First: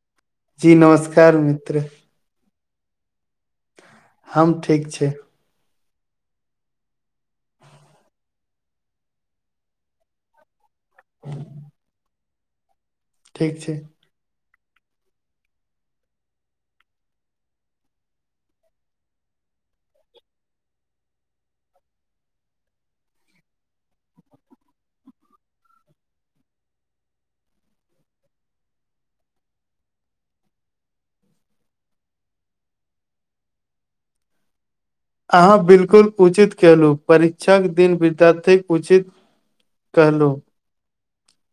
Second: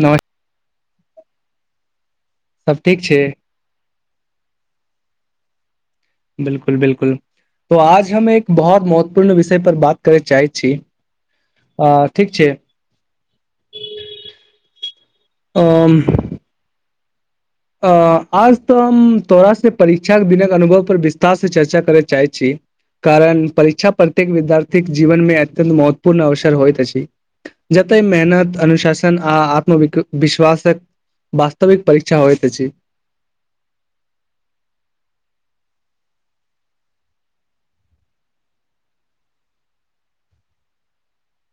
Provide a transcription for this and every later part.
नै जी नमस्कार मित्र। सब ठीक छी? हम ठीक छी। बिल्कुल-बिल्कुल तो आज हम एक बहोत महत्वपूर्ण विषय पर बात करय चाहै छी। आ ठीक छै। ठीक छैई। ओम् - - अ आज तऽ हम तोरासँ परीक्षाके दिनक अनुभव पर विस्तारसँ चर्चा करय चाहैत छी। कारण परीक्षा प्रत्येक विद्यार्थी जीवनमे अत्यत महत्वपूर्ण अवसर होय तो अछि। जतय मेहनत अनुशासन आ आत्म वि- विश्वासक - वास्तविक परीक्षा होइत छैई। अहाँ बिल्कुल उचित केलहु परीक्षाक दिन विद्यार्थीक उचित- - कहलो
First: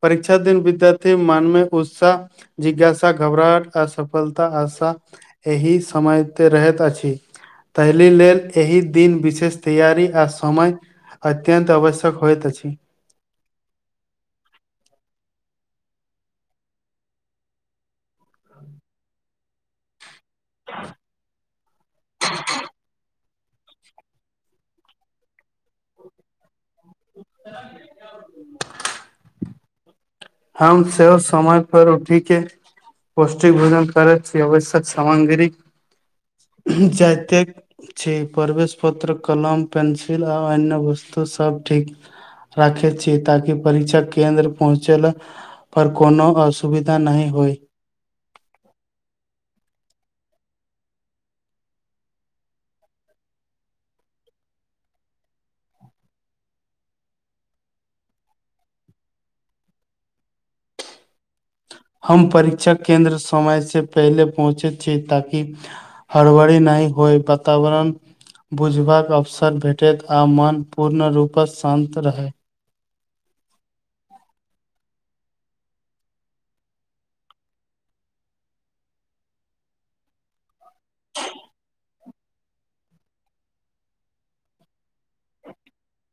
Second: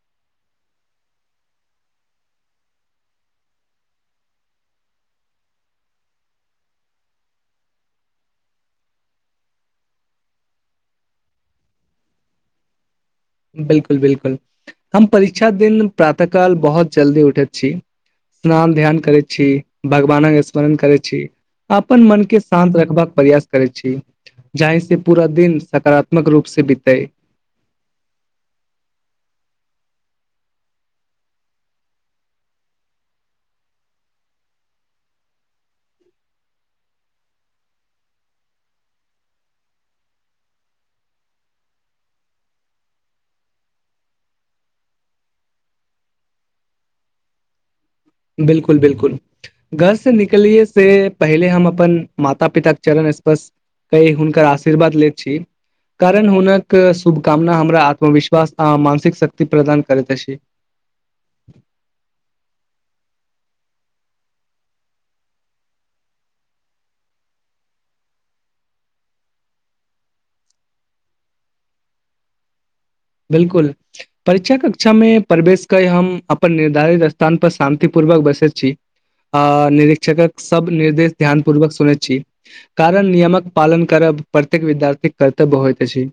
परीक्षा दिन विद्यार्थी मनमे उत्साह- - जिज्ञासा, घबराहट, असफलता, आाशा- - एहि समय त रहैत अछि तहिल लेल- - एहि दिन विशेष तैयारी आ समय अत्यन्त आवश्यक होइत अछि- - बिलकुल- बिलकुल हम परीक्षा दिन प्रातः काल बहुत जल्दी उठैत छी- - स्नान ध्यान करै छी भगवानक अस - स्मरण करै छी, अपन मन के शान्त रखबाक प्रयास- - करै छी जाहि स पूरा दिन सकारात्मक रूप से बीतै- - उ हम सब समाय पर उठिके - - पौष्टिक भोजन कर व्यव सामग्री जातिक- - छी प्रवेश पत्र कलम पेंसिल आ अन्य वस्तु सब ठीक- - राखे छी ताकि परीक्षा केंन्द्र पहुँचल- - पर कोनो असुविधा नहि होई। बिल्कुल- बिल्कुल- - घर से निकलियै से पहिले हम अपन माता- पिताके चरण स्पर्श- - ते हुनकर आशीर्वाद ले छीई। कारण हुनक शुभकामना हमरा आत्मविश्वास आ मानसिक शक्ति प्रदान करैत अछि। हम परीक्षा केंन्द्र समय से पहिले पहुँचे छी ताकि- - हड़बरी नहि होइ वातावरण- - बुझ बाक अवसर भेटैत आ मन पूर्ण रूपसँ शान्त रहैई। बिलकुल - - परीक्षा कक्षामे प्रवेश क हम अपन निर्धारित स्थान पर शान्ति पूर्वक बैसल छी। अ निरीक्षकक सब निर्देश ध्यान पूर्वक सुनैत छी। कारण नियमक पालन करब प्रत्येक विद्यार्थी कर्तव्य होइत अछि।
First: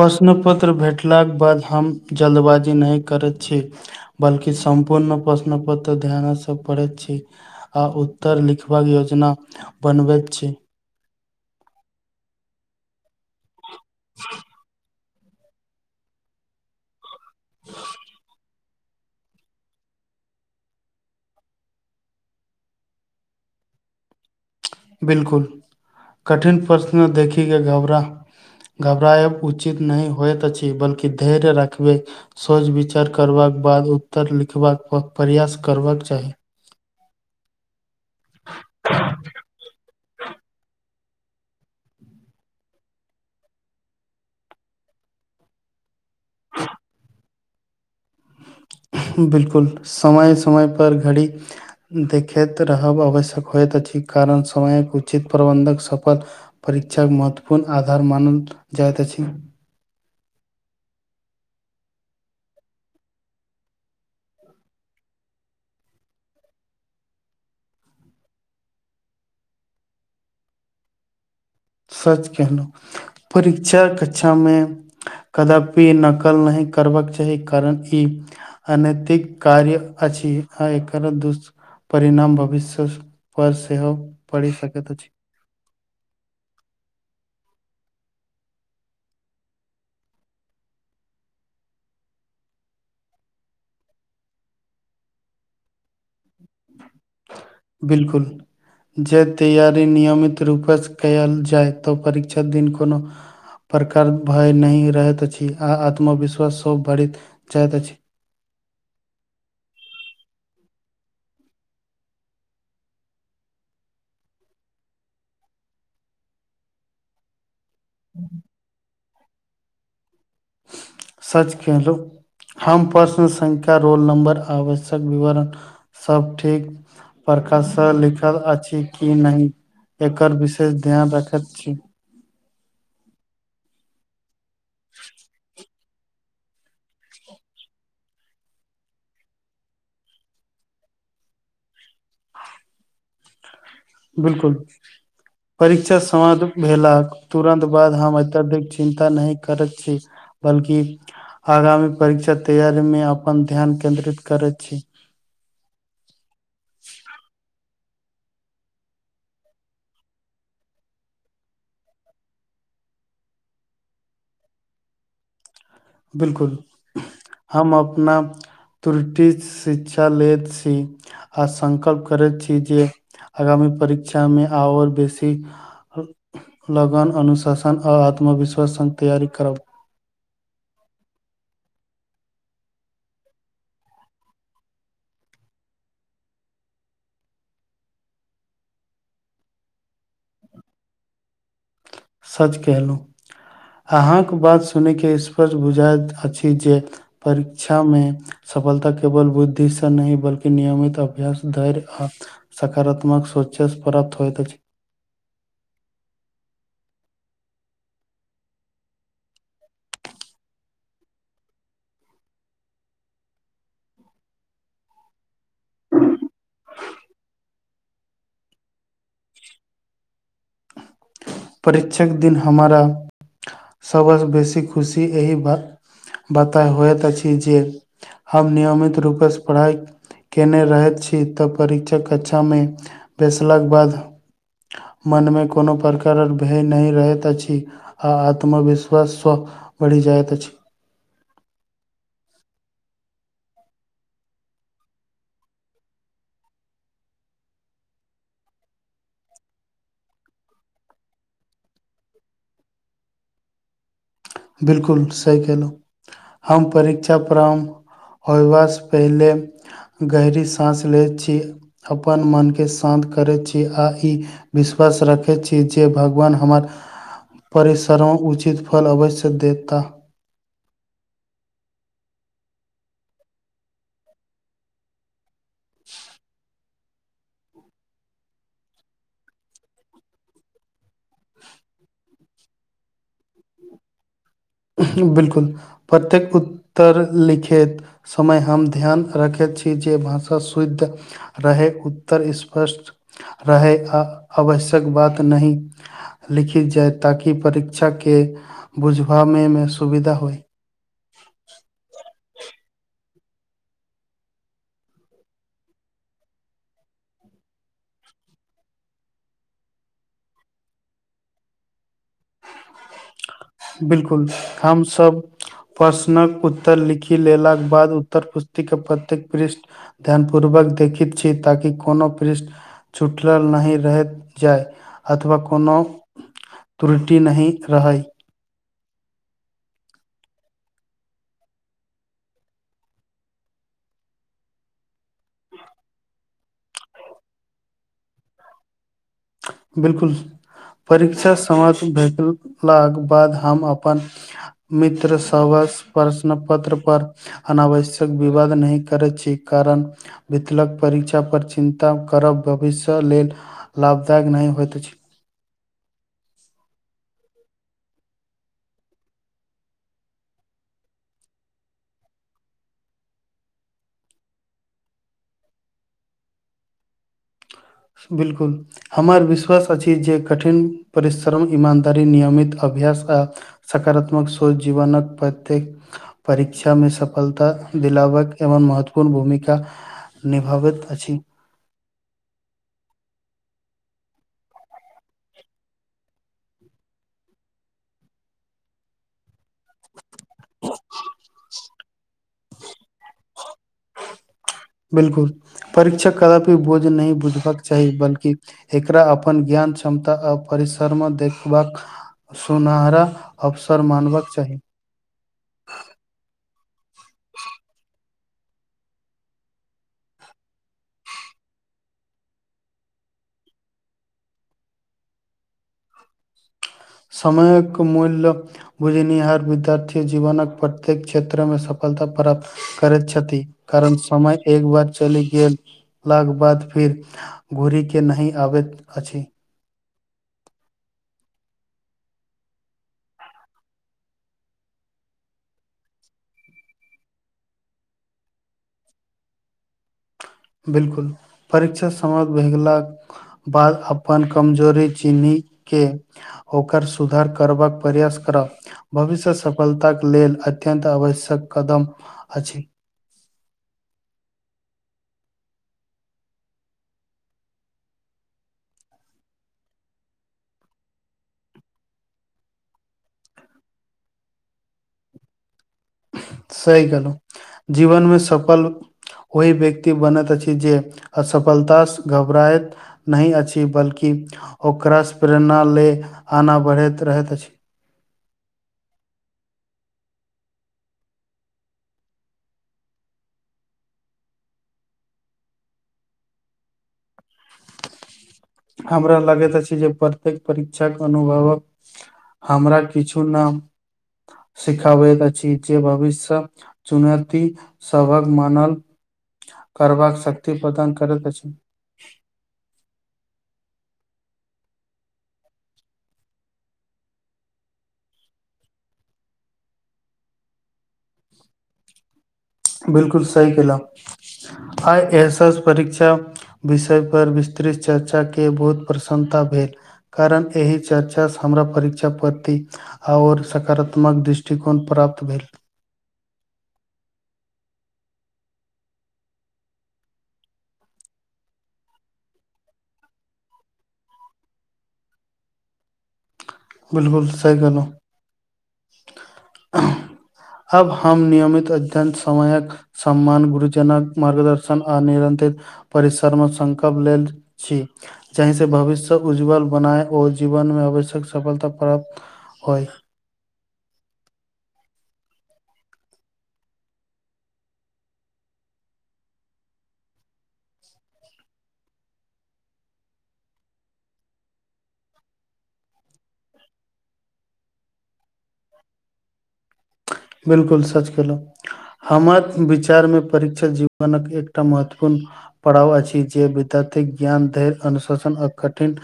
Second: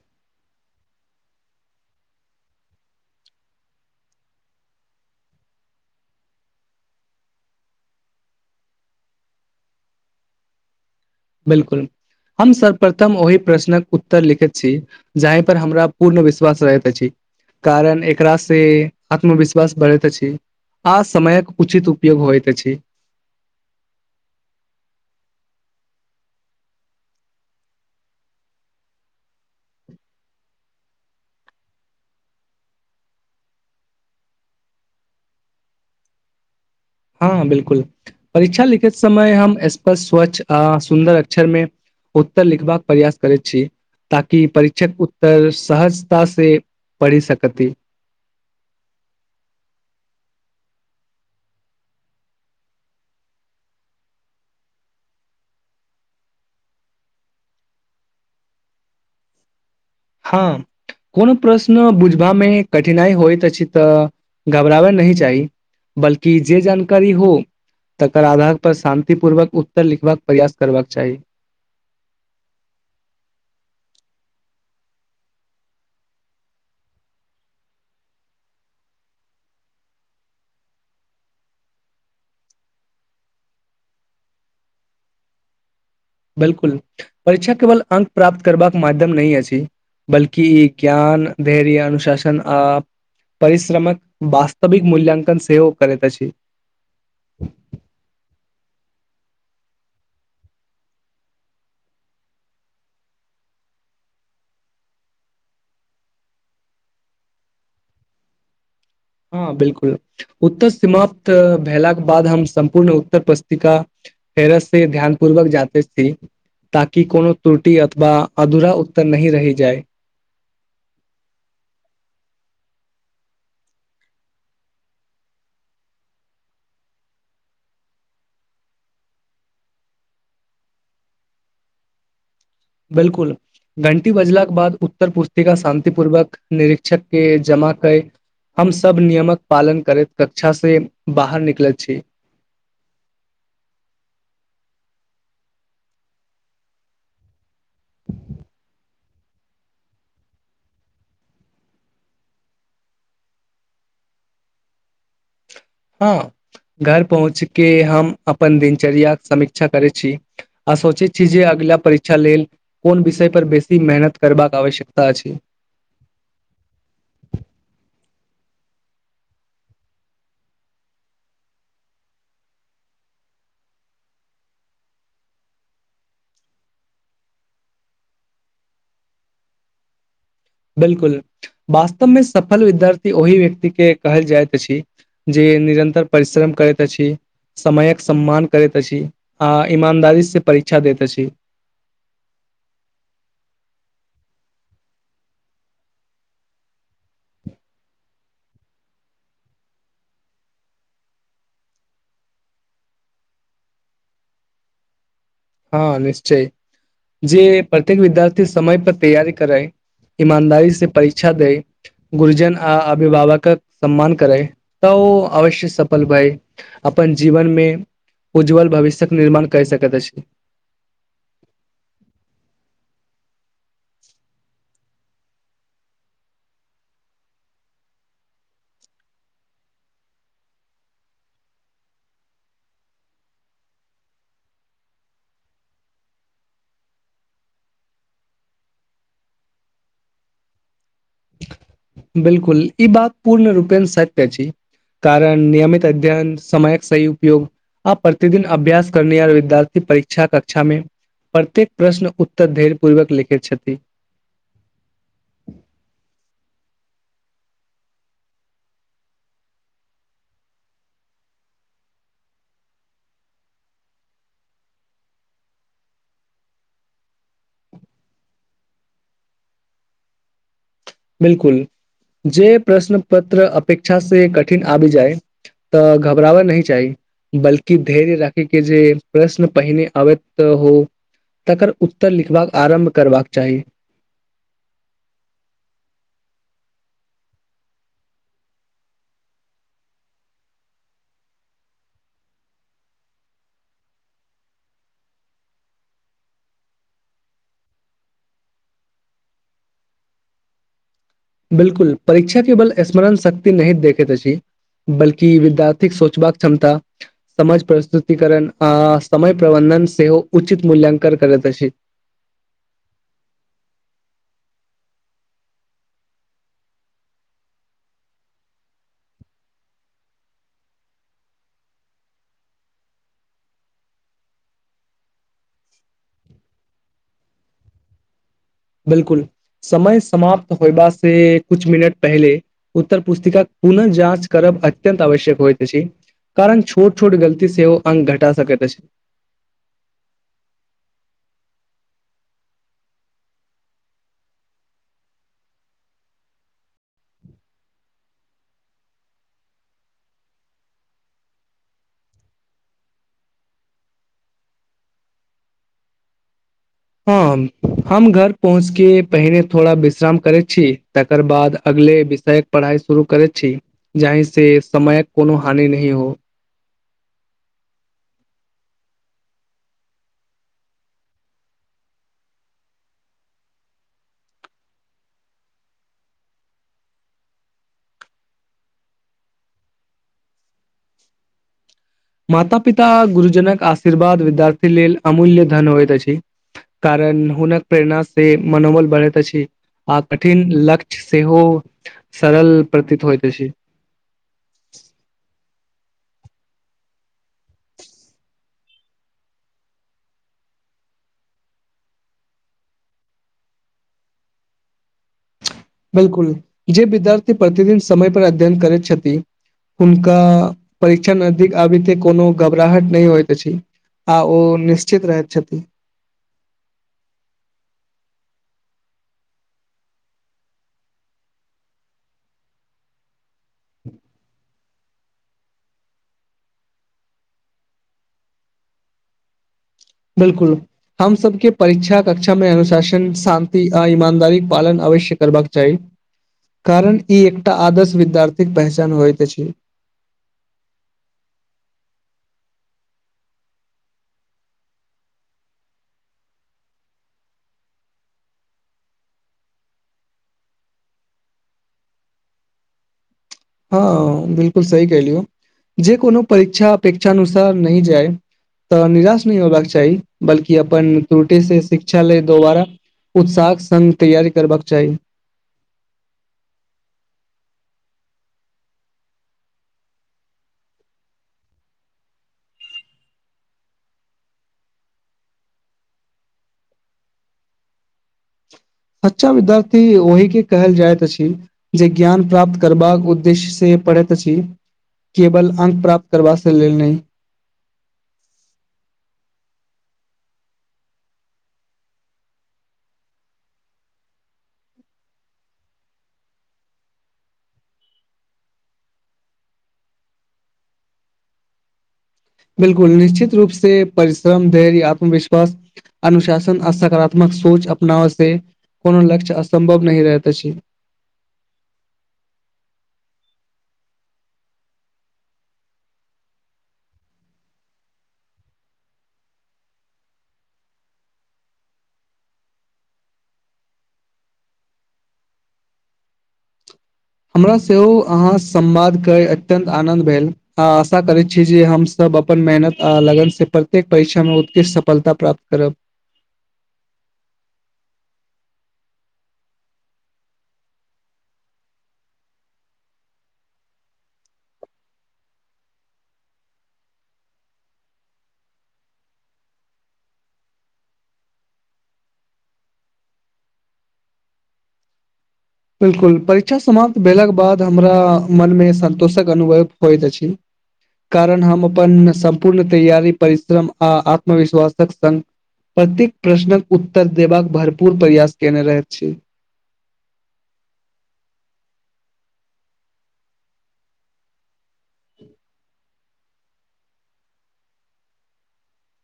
प्रश्न पत्र भेटलाक बाद हम जल्दबाजी नहि करैत छी। बल्कि सम्पूर्ण प्रश्न पत्र ध्यानसँ पड़ैत छि। आ उत्तर लिखबाक योजना बनबैत छी। बिलकुल हम सर्वप्रथम ओहि प्रश्नक उत्तर लिखैत छी। जाहि पर हमरा पूर्ण विश्वास रहैत अछि। कारण एकरास से आत्मविश्वास बढ़ैत अछि। आ समयक उचित उपयोग होयइत अछि। बिलकुल कठिन प्रश्न देखि के घबराह- - घबराएब उचित नहि होयइत अछि बल्कि धैर्य रखबै। सोच विचार करबाक बाद उत्तर लिखबाक प्रयास करबाक चाही। हँ बिल्कुल परीक्षा लिखित समय हम स्पष् स्वच्छ आ सुन्दर अक्षर मे- - उत्तर लिखबाक प्रयास करैत छी। ताकि परीक्षक उत्तर सहजता से पढ़ि सकति। बिलकुल समय-समय पर घड़ी देखैत रहब आवश्यक होएत अछि कारण समय के उचित प्रबन्धक सफल परीक्षाक महत्वपूर्ण आधार मानल जाएत अछि। हां। कोनो प्रश्न बुझबा मे कठिनाई होएत अछि तऽ घबराबय नहि चाही। बल्कि जे जानकारी हो तकर आधार पर शान्तिपूर्वक उत्तर लिखबाक प्रयास करबाक चाही। सच कहलौ परीक्षा कछा मे कदापि नकल नहि करबाक चाही कारण ई अनैतिक कार्य अछि आ एकरा दोस परिणाम भविष्य पर सेहो पड़ि सकैत अछि। बिलकुल परीक्षा केवल अंक प्राप्त करबाक माध्यम नहि अछि। बल्कि ई ज्ञान, धैर्य, अनुशासन आ परिश्रमक वास्तविक मूल्यांकन सेहो करैत अछि। बिलकुल। जे तैयारी नियमित रूपे से कयल जाय तऽ परीक्षा दिन कोनो प्रकार भय नहि रहैत अछि आ आत्मविश्वासो बढ़ैत जाएत अछि। हां बिलकुल उत्तर सीमाप्त भेला के बाद हम सम्पूर्ण उत्तर पस्तिका फेरस से ध्यान पूर्वक जांचत छी ताकि कोनो त्रुटि अथवा अधूरा उत्तर नहि रहि जाय। सच केहलु। हम प्रश्न संख्या, रोल नंबर आवश्यक विवरण सब ठीक प्रकार सँ लिखल अछि कि नहि एकर विशेष ध्यान रखत छी। बिलकुल घंटी बजला के बाद उत्तर पुस्तिका शान तिपूर्वक निरीक्षक के जमा कै हम सब नियमक पालन करैत कक्षा से बाहर निकलत छी। बिलकुल परीक्षा समाप्त भेलाक तुरन्त बाद हम अत्यधिक चिन्ता नहि करत छी, बल्कि आगामी परीक्षा तैयारी मे अपन ध्यान केन्द्रित करैत छी। हां घर पहुँच के हम अपन दिनचर्याक समीक्षा करै छी। आ सोचैत छी जे अगला परीक्षा लेल कोन विषय पर बेसी मेहनत करबाक आवश्यकता छै। बिलकुल हम अपना त्रुटि शिक्षा लेत छी आ संकल्प करैत छी जे अगामी परीक्षा मे आओर बेसी अ लगन, अनुशासन आ आत्मविश्वास संग तैयारी करब। बिलकुल वास्तव मे सफल विद्यार्थी ओहि व्यक्ति के कहल जाएत अछि। जे निरन्तर परिश्रम करैत अछि। समयक सम्मान करैत अछि आ ईमानदारी से परीक्षा दैत अछि। सच केहलु। अहाँ के बात सुनै के स्पष्ट बुझाएत अछि जे परीक्षा मे सफलता केवल बुद्धि से नहि बल्कि नियमित अभ्यास, धैर्य आ सकारात्मक सोचे से प्राप्त होएत अछि। हां निश्चय जे प्रत्येक विद्यार्थी समय पर तैयारी करै ईमानदारी से परीक्षा देै गुर्जन आ अभिभावकक सम्मान करै तऽ ओ अवश्य सफल भै। अपन जीवन मे उज्जवल भविष्य्यक निर्माण कै सकैत अछि। परीक्षक दिन हमारा। सभस बेसी खुशी एहि बात बाता होइत अछि जे। हम नियमित रूपेस पढ़ाई। केने रहैत छी तऽ परीक्षक कक्षामे बेैसलाक बाद। मनमे कोनो प्रक। कारण भय नहि रहैत अछि आ आत्मविश्वास स्व बढ़ि जाइत अछि। बिलकुल ई बात पूर्ण रूपेण सत्य अछि। कारण नियमित अध्ययन समयक सही उपयोग। आब प्रतिदिन अभ्यास करने यार विद्यार्थी परीक्षा कक्षा मे। प्रत्येक प्रश्न उत्तर धेर पूर्वक लिखैत छथि। बिलकुल सही केहलु हम परीक्षा फ्राम। होयबासँ पहिले गहरी साँस लैत छी। अपन मनके शान्त करैत छी आ ई। विश्वास रखैत छी जे भगवान हमर परिसरो उचित फल अबस। देता। बिलकुल जे प्रश्न पत्र अपेक्षा से कठिन आब जाइ। तऽ घबराबय नहि चाही। बल्कि धैर्य राखै के जे प्रश्न पहिने आबैत हो। तकर उत्तर लिखबाक आरम्भ करबाक चाही। बिलकुल प्रत्येक उत्तर लिखैत। समय हम ध्यान रखैत छी जे भाषा शुद्ध। रहे उत्तर स्पष्ट रहे आ आवश्यक बात नही। लिखी जाय ताकि परीक्षा के बुझबाबे मे सुविधा होय। बिलकुल परीक्षा केवल स्मरण शक्ति नहि देखेत अछि। बल्कि विद्यार्थीक सोचबाक क्षमता। समज प्रस्तुतिकरण आ समय प्रबन्धन सेहो उचित मूल्यांकन करैत अछि। बिलकुल हमसब। प्रश्नक उत्तर लिखि लेलाके बाद उत्तर पुस्तिके प्रत्येक पृष्ठ। ध्यान पूर्वक देखैत छी ताकि कोनो पृष्ठ। छुटलल नहि रहैत जाय अथवा कोनो। त्रुटि नहि रहै। बिलकुल समय समाप्त होयबा से कुछ मिनट पहले। उत्तर पुस्तिकाक पुनः जाँच करब अत्यंत आवश्यक होइत अछि। कारण छोट छोट गलती सेओ अंक घटा सकैत अछ। बिलकुल परीक्षा समाप्त भेटलाक बाद हम अपन। मित्र सबस प्रश्न पत्र पर। अनावश्यक विवाद नहि करै छी कारण। वितलक परीक्षा पर चिन्ता करब भविष्य लेल लाभदायक नहि होइत अछि। हम हम घर पहुँच के पहिरे थोड़ा विश्राम करे छी तकर बाद अगले विषय। पढ़ाई शुरू करे छी जाहि से समयक कोनो हानि नही हो। बिलकुल। हमर विश्वास अछि जे कठिन परिश्रम ईमानदारी नियमित अभ्यास आ। सकारात्मक सोच जीवनक प्रत्येक। परीक्षा मे सफलता दिलावक एवं महत्वपूर्ण भूमिका निभऽबैत अछि। माता पिता, गुरुजनक आशीर्बाद विद्यार्थी लेल, अमूल्य धन होइत अछि। कारण, हुनक प्रेरणा से मनोबल बढ़ैत अछि। आ कठिन लक्ष्य सेहो सरल प्रतीत होइत अछि। बिलकुल परीक्षा कदापि बोझ नै बुझबाक चाही बल्कि एकरा अपन ज्ञान क्षमता आ परिसर म देखबाक सुनहरा अवसर मानबाक चाही। बिल्कुल, जे बिद्यार्थी प्रतिदिन समय पर अध्ययन करैत छथि हुनका परीक्षा नजदीक आबैते कोनो घबराहट नहि होइत अछि। आ ओ निश्चित रहैत छति। समयक मूल्य बुझनिहार विद्यार्थी जीवनक प्रत्येक क्षेत्रमे सफलता प्राप्त करैत छति। कारन समय एक बार चलि गेल, लाक बाद फिर, घुरी के नही आबैत अछि। बिलकुल। हम सबके परीक्षा कक्षा मे अनुशासन, सान्ति आ ईमानदारिक पालन अवश्य करबाक चाही। कारन, ई एकटा आदर्श विद्यार्थीक पहचान होइत अछि। बिलकुल परीक्षा समाप्त भए गेलाक बाद अपन कमजोरी चीनिके ओकर सुधार करबाक प्रयास करऽ भविष्य सफलताक लेल अत्यन्त आवश्यक कदम अछि। हाँ बिलकुल सही कहेलियौ। जे कोनो परीक्षा अपेक्षाानुसार नइ जाइ। त निराश नहि होयबाक चाही, बल्कि अपन त्रुटि से शिक्षा ले दोबारा उत्साहक संग तैयारी करबाक चाही। सही कहलहु, जीवन मऽ सफल ओहि व्यक्ति बनत अछि जे असफलतास घबराइत नहि अछि, बल्कि ओकरास प्रेरणा ले आना बढ़ैत रहैत अछि। सच्चा विद्यार्थी ओहि के कहल जाइत अछि जे ज्ञान प्राप्त करबाक उद्देश्य से पड़ैत अछि। केवल अंक प्राप्त करबा से लेल नै। हमरा लगैत अछि जे प्रत्येक परिक्षाक अनुभवक हमरा किछु नाम सिखाबैत अछि, जे भबिसत चुनरती सबहक मानल, करबाक शत्य प्रदान करैत अछि। बिलकुल निश्चित रूप से परिश्रम धैर्य आत्मविशवास अनुशासन आ सकारात्मक सोच अपनाव से कोनो लक्ष्य असंभव नहि रहैत अछि। बिलकुल सही केलउ। आइ एस एस परीक्षा बिषय पर विस्तृत चर्चा के बहुत प्रसन्नता भेल। कारण एहि चर्चासँ हमरा परीक्षा प्रति आओर सकारत्मक दृष्टिकोण प्राप्त भेल। हमरा सेहो अहाँ संमवादक अत्यन्त आनन्द भेल। आ आसा करै छी जे हमसब अपन मेहनत आ लगनसँ प्रत्येक परीक्षामे उत्कृष्ट सफलता प्राप्त करब। बिलकुल सहि कहलौ। [inaudible] अब हम नियमित अध्यन समयक सम्मान गुरुजनक मार्गदर्शन आ निरंतित परिसर मे संकल्प लेत छी। जाहिसँ भविष्य उज्ज्वल बनाय ओ जीबनमे आवश्यक सफलता प्राप्त होइ। बिल्कुल परीक्षा समाप्त भेलाके बाद हमरा मनमे सन्तोषक अनुभव होइत अछि। कारण हम अपन सम्पूर्ण तैयारी परिश्रम आ आत्मविश्वासतक संग प्रतेक प्रश्नक उत्तर देबाक भरपूर प्रयास केने रहै छी। बिलकुल सच कहलों। हमर विचारमे परीक्षा जीबनक एकटा महत्वपूर्ण पड़ाव अछि जे विद्यार्थी ज्ञान धैर अनुशासन आ कठिन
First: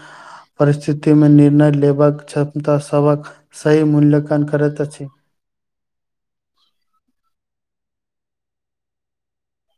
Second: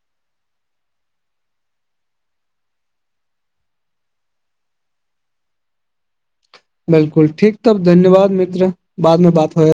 परिस्थिति मे निर्णय लेबाक क्षमता सबक सही मूल्यकान करैत अछि। बिलकुल ठीक तब धन्यबाद मित्र बाद मे बात होय।